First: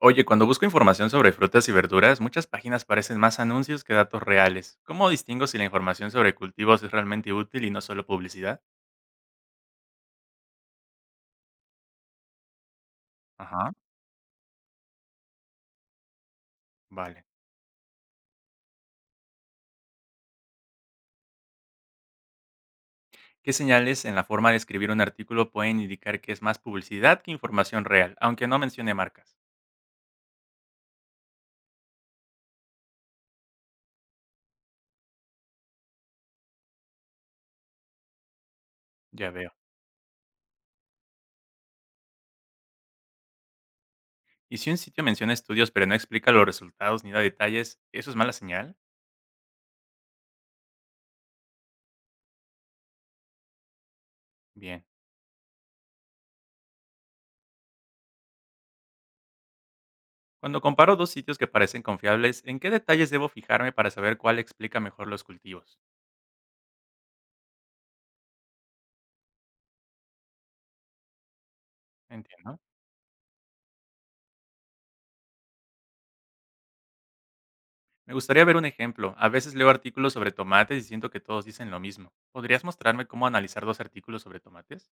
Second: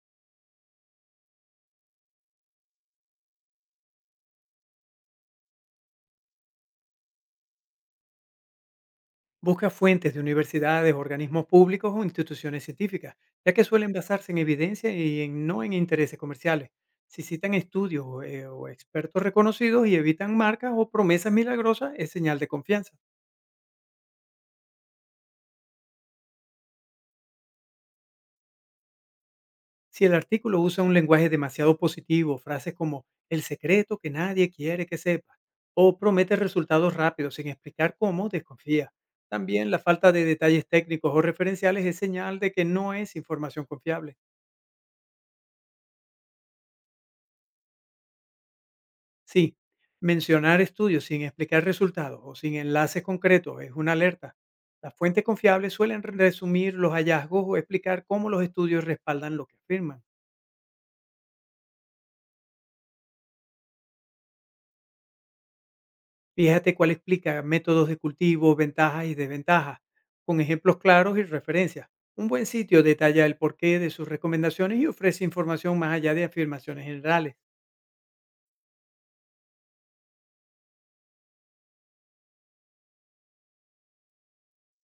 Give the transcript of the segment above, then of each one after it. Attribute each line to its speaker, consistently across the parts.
Speaker 1: Oye, cuando busco información sobre frutas y verduras, muchas páginas parecen más anuncios que datos reales. ¿Cómo distingo si la información sobre cultivos es realmente útil y no solo publicidad?
Speaker 2: Busca fuentes de universidades, organismos públicos o instituciones científicas, ya que
Speaker 1: Ajá,
Speaker 2: suelen basarse en evidencia no en intereses comerciales. Si
Speaker 1: vale.
Speaker 2: citan estudios o expertos reconocidos y evitan marcas o promesas milagrosas, es señal de confianza.
Speaker 1: ¿Qué señales en la forma de escribir un artículo pueden indicar que es más publicidad que información real, aunque no mencione marcas?
Speaker 2: Si el artículo usa un lenguaje demasiado positivo, frases como el secreto que nadie quiere que sepa, o promete resultados rápidos sin explicar cómo, desconfía.
Speaker 1: Ya veo.
Speaker 2: También la falta de detalles técnicos o referenciales es señal de que no es información confiable.
Speaker 1: ¿Y si un sitio menciona estudios pero no explica los resultados ni da detalles, eso es mala señal?
Speaker 2: Sí, mencionar estudios sin explicar resultados o sin enlaces concretos es una alerta.
Speaker 1: Bien.
Speaker 2: Las fuentes confiables suelen resumir los hallazgos o explicar cómo los estudios respaldan lo que afirman.
Speaker 1: Cuando comparo dos sitios que parecen confiables, ¿en qué detalles debo fijarme para saber cuál explica mejor los cultivos?
Speaker 2: Fíjate cuál explica métodos de cultivo, ventajas y desventajas, con ejemplos claros y referencias. Un buen
Speaker 1: Entiendo.
Speaker 2: sitio detalla el porqué de sus recomendaciones y ofrece información más allá de afirmaciones generales.
Speaker 1: Me gustaría ver un ejemplo. A veces leo artículos sobre tomates y siento que todos dicen lo mismo. ¿Podrías mostrarme cómo analizar dos artículos sobre tomates?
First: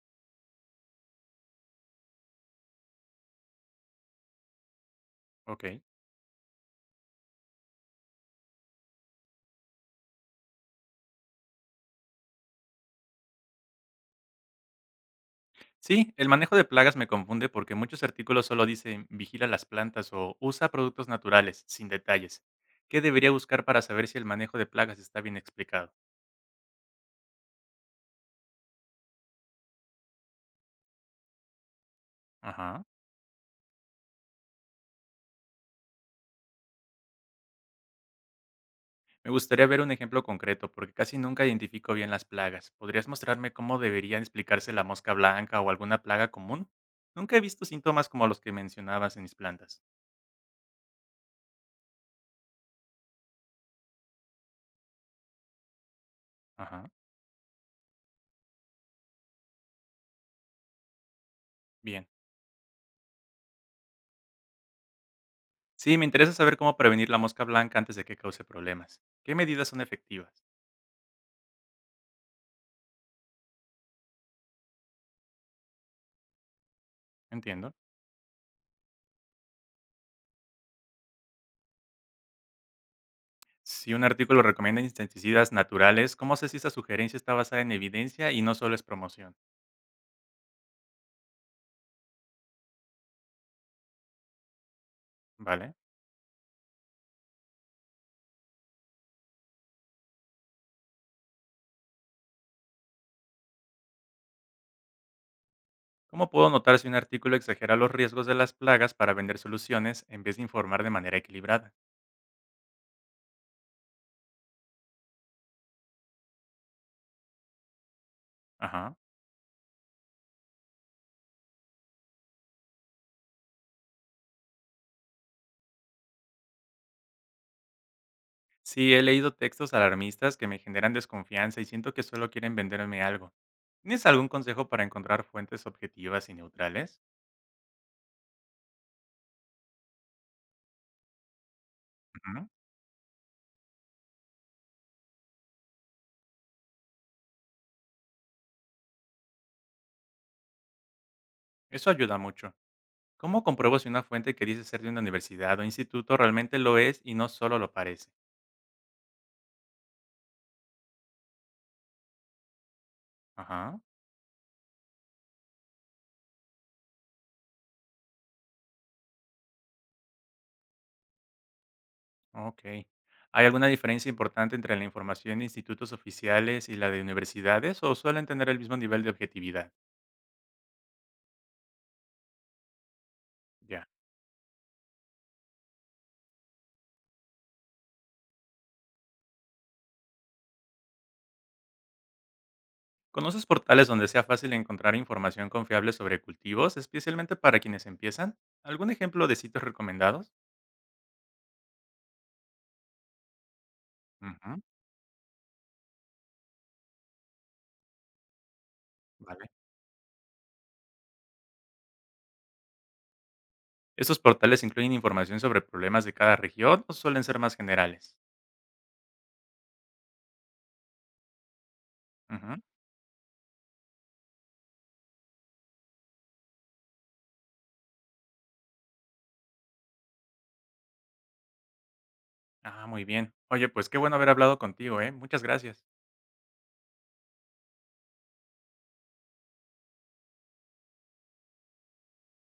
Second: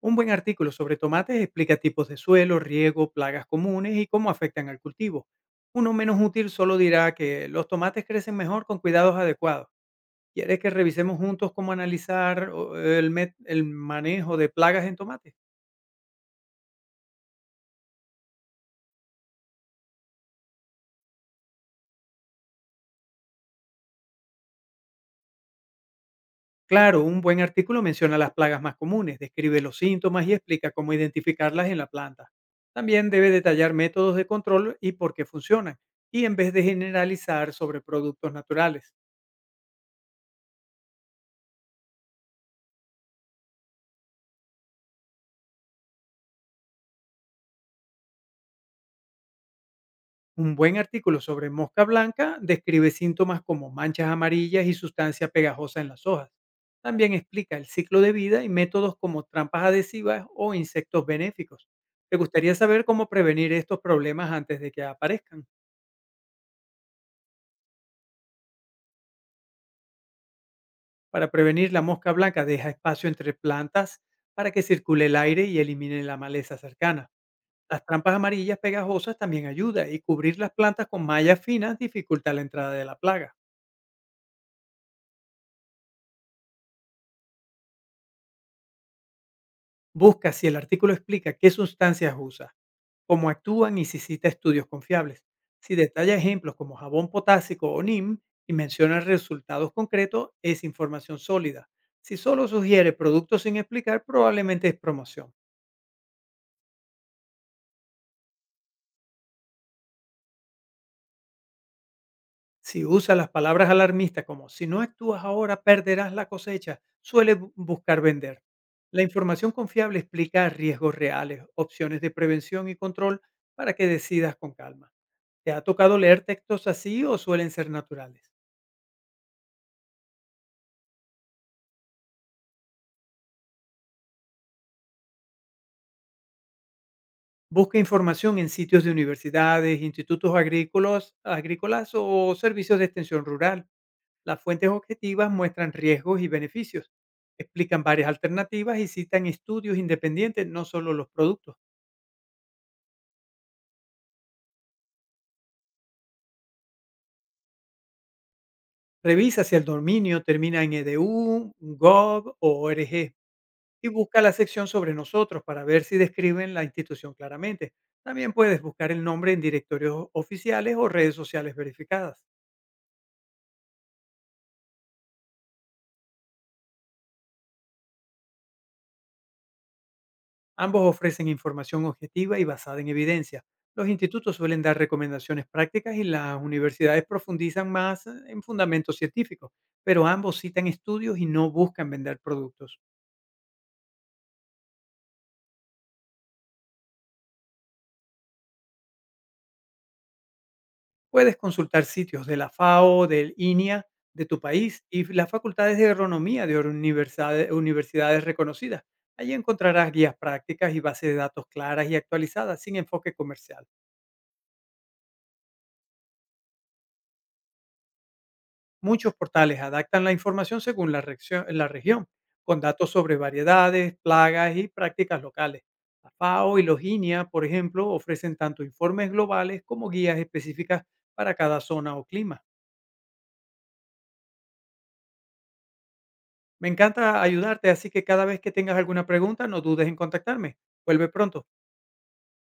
Speaker 2: Un buen artículo sobre tomates explica tipos de suelo, riego, plagas comunes y cómo afectan al cultivo.
Speaker 1: Ok.
Speaker 2: Uno menos útil solo dirá que los tomates crecen mejor con cuidados adecuados. ¿Quieres que revisemos juntos cómo analizar el manejo de plagas en tomates?
Speaker 1: Sí, el manejo de plagas me confunde porque muchos artículos solo dicen vigila las plantas o usa productos naturales, sin detalles. ¿Qué debería buscar para saber si el manejo de plagas está bien explicado?
Speaker 2: Claro, un buen artículo menciona las plagas más comunes, describe los síntomas y explica cómo identificarlas en la planta.
Speaker 1: Ajá.
Speaker 2: También debe detallar métodos de control y por qué funcionan, y en vez de generalizar sobre productos naturales.
Speaker 1: Me gustaría ver un ejemplo concreto porque casi nunca identifico bien las plagas. ¿Podrías mostrarme cómo deberían explicarse la mosca blanca o alguna plaga común? Nunca he visto síntomas como los que mencionabas en mis plantas.
Speaker 2: Un buen artículo sobre mosca blanca describe síntomas como manchas amarillas y sustancia pegajosa en las hojas.
Speaker 1: Ajá.
Speaker 2: También explica el ciclo de vida y métodos como trampas adhesivas o insectos benéficos.
Speaker 1: Bien.
Speaker 2: ¿Te gustaría saber cómo prevenir estos problemas antes de que aparezcan?
Speaker 1: Sí, me interesa saber cómo prevenir la mosca blanca antes de que cause problemas. ¿Qué medidas son efectivas?
Speaker 2: Para prevenir la mosca blanca deja espacio entre plantas para que circule el aire y elimine la maleza cercana.
Speaker 1: Entiendo.
Speaker 2: Las trampas amarillas pegajosas también ayuda y cubrir las plantas con mallas finas dificulta la entrada de la plaga.
Speaker 1: Si un artículo recomienda insecticidas naturales, ¿cómo sé si esa sugerencia está basada en evidencia y no solo es promoción?
Speaker 2: Busca si el artículo explica qué sustancias usa, cómo actúan y si cita estudios confiables. Si
Speaker 1: ¿Vale?
Speaker 2: detalla ejemplos como jabón potásico o NIM y menciona resultados concretos, es información sólida. Si solo sugiere productos sin explicar, probablemente es promoción.
Speaker 1: ¿Cómo puedo notar si un artículo exagera los riesgos de las plagas para vender soluciones en vez de informar de manera equilibrada?
Speaker 2: Si usa las palabras alarmistas como si no actúas ahora perderás la cosecha, suele buscar vender.
Speaker 1: Ajá.
Speaker 2: La información confiable explica riesgos reales, opciones de prevención y control para que decidas con calma. ¿Te ha tocado leer textos así o suelen ser naturales?
Speaker 1: Sí, he leído textos alarmistas que me generan desconfianza y siento que solo quieren venderme algo. ¿Tienes algún consejo para encontrar fuentes objetivas y neutrales?
Speaker 2: Busca información en sitios de universidades, institutos agrícolas, agrícolas o
Speaker 1: Ujú.
Speaker 2: servicios de extensión rural. Las fuentes objetivas muestran riesgos y beneficios, explican varias alternativas y citan estudios independientes, no solo los productos.
Speaker 1: Eso ayuda mucho. ¿Cómo compruebo si una fuente que dice ser de una universidad o instituto realmente lo es y no solo lo parece?
Speaker 2: Revisa si el dominio termina en edu, gov o org,
Speaker 1: Ajá,
Speaker 2: y busca la sección sobre nosotros para ver si describen la institución claramente. También puedes buscar el nombre en directorios oficiales o redes sociales verificadas.
Speaker 1: ok. ¿Hay alguna diferencia importante entre la información de institutos oficiales y la de universidades o suelen tener el mismo nivel de objetividad?
Speaker 2: Ambos ofrecen información objetiva y basada en evidencia.
Speaker 1: Ya.
Speaker 2: Los institutos suelen dar recomendaciones prácticas y las universidades profundizan más en fundamentos científicos, pero ambos citan estudios y no buscan vender productos.
Speaker 1: ¿Conoces portales donde sea fácil encontrar información confiable sobre cultivos, especialmente para quienes empiezan? ¿Algún ejemplo de sitios recomendados?
Speaker 2: Puedes consultar sitios de la FAO, del INIA, de tu
Speaker 1: Ujú,
Speaker 2: país y las facultades de agronomía de universidades reconocidas. Allí
Speaker 1: vale.
Speaker 2: encontrarás guías prácticas y bases de datos claras y actualizadas sin enfoque comercial.
Speaker 1: ¿Estos portales incluyen información sobre problemas de cada región o suelen ser más generales?
Speaker 2: Muchos portales adaptan la información según la región, con
Speaker 1: Ujú.
Speaker 2: datos sobre variedades, plagas y prácticas locales. La FAO y los INIA, por ejemplo, ofrecen tanto informes globales como guías específicas para cada zona o clima.
Speaker 1: Ah, muy bien. Oye, pues qué bueno haber hablado contigo, ¿eh? Muchas gracias.
Speaker 2: Me encanta ayudarte, así que cada vez que tengas alguna pregunta, no dudes en contactarme. Vuelve pronto.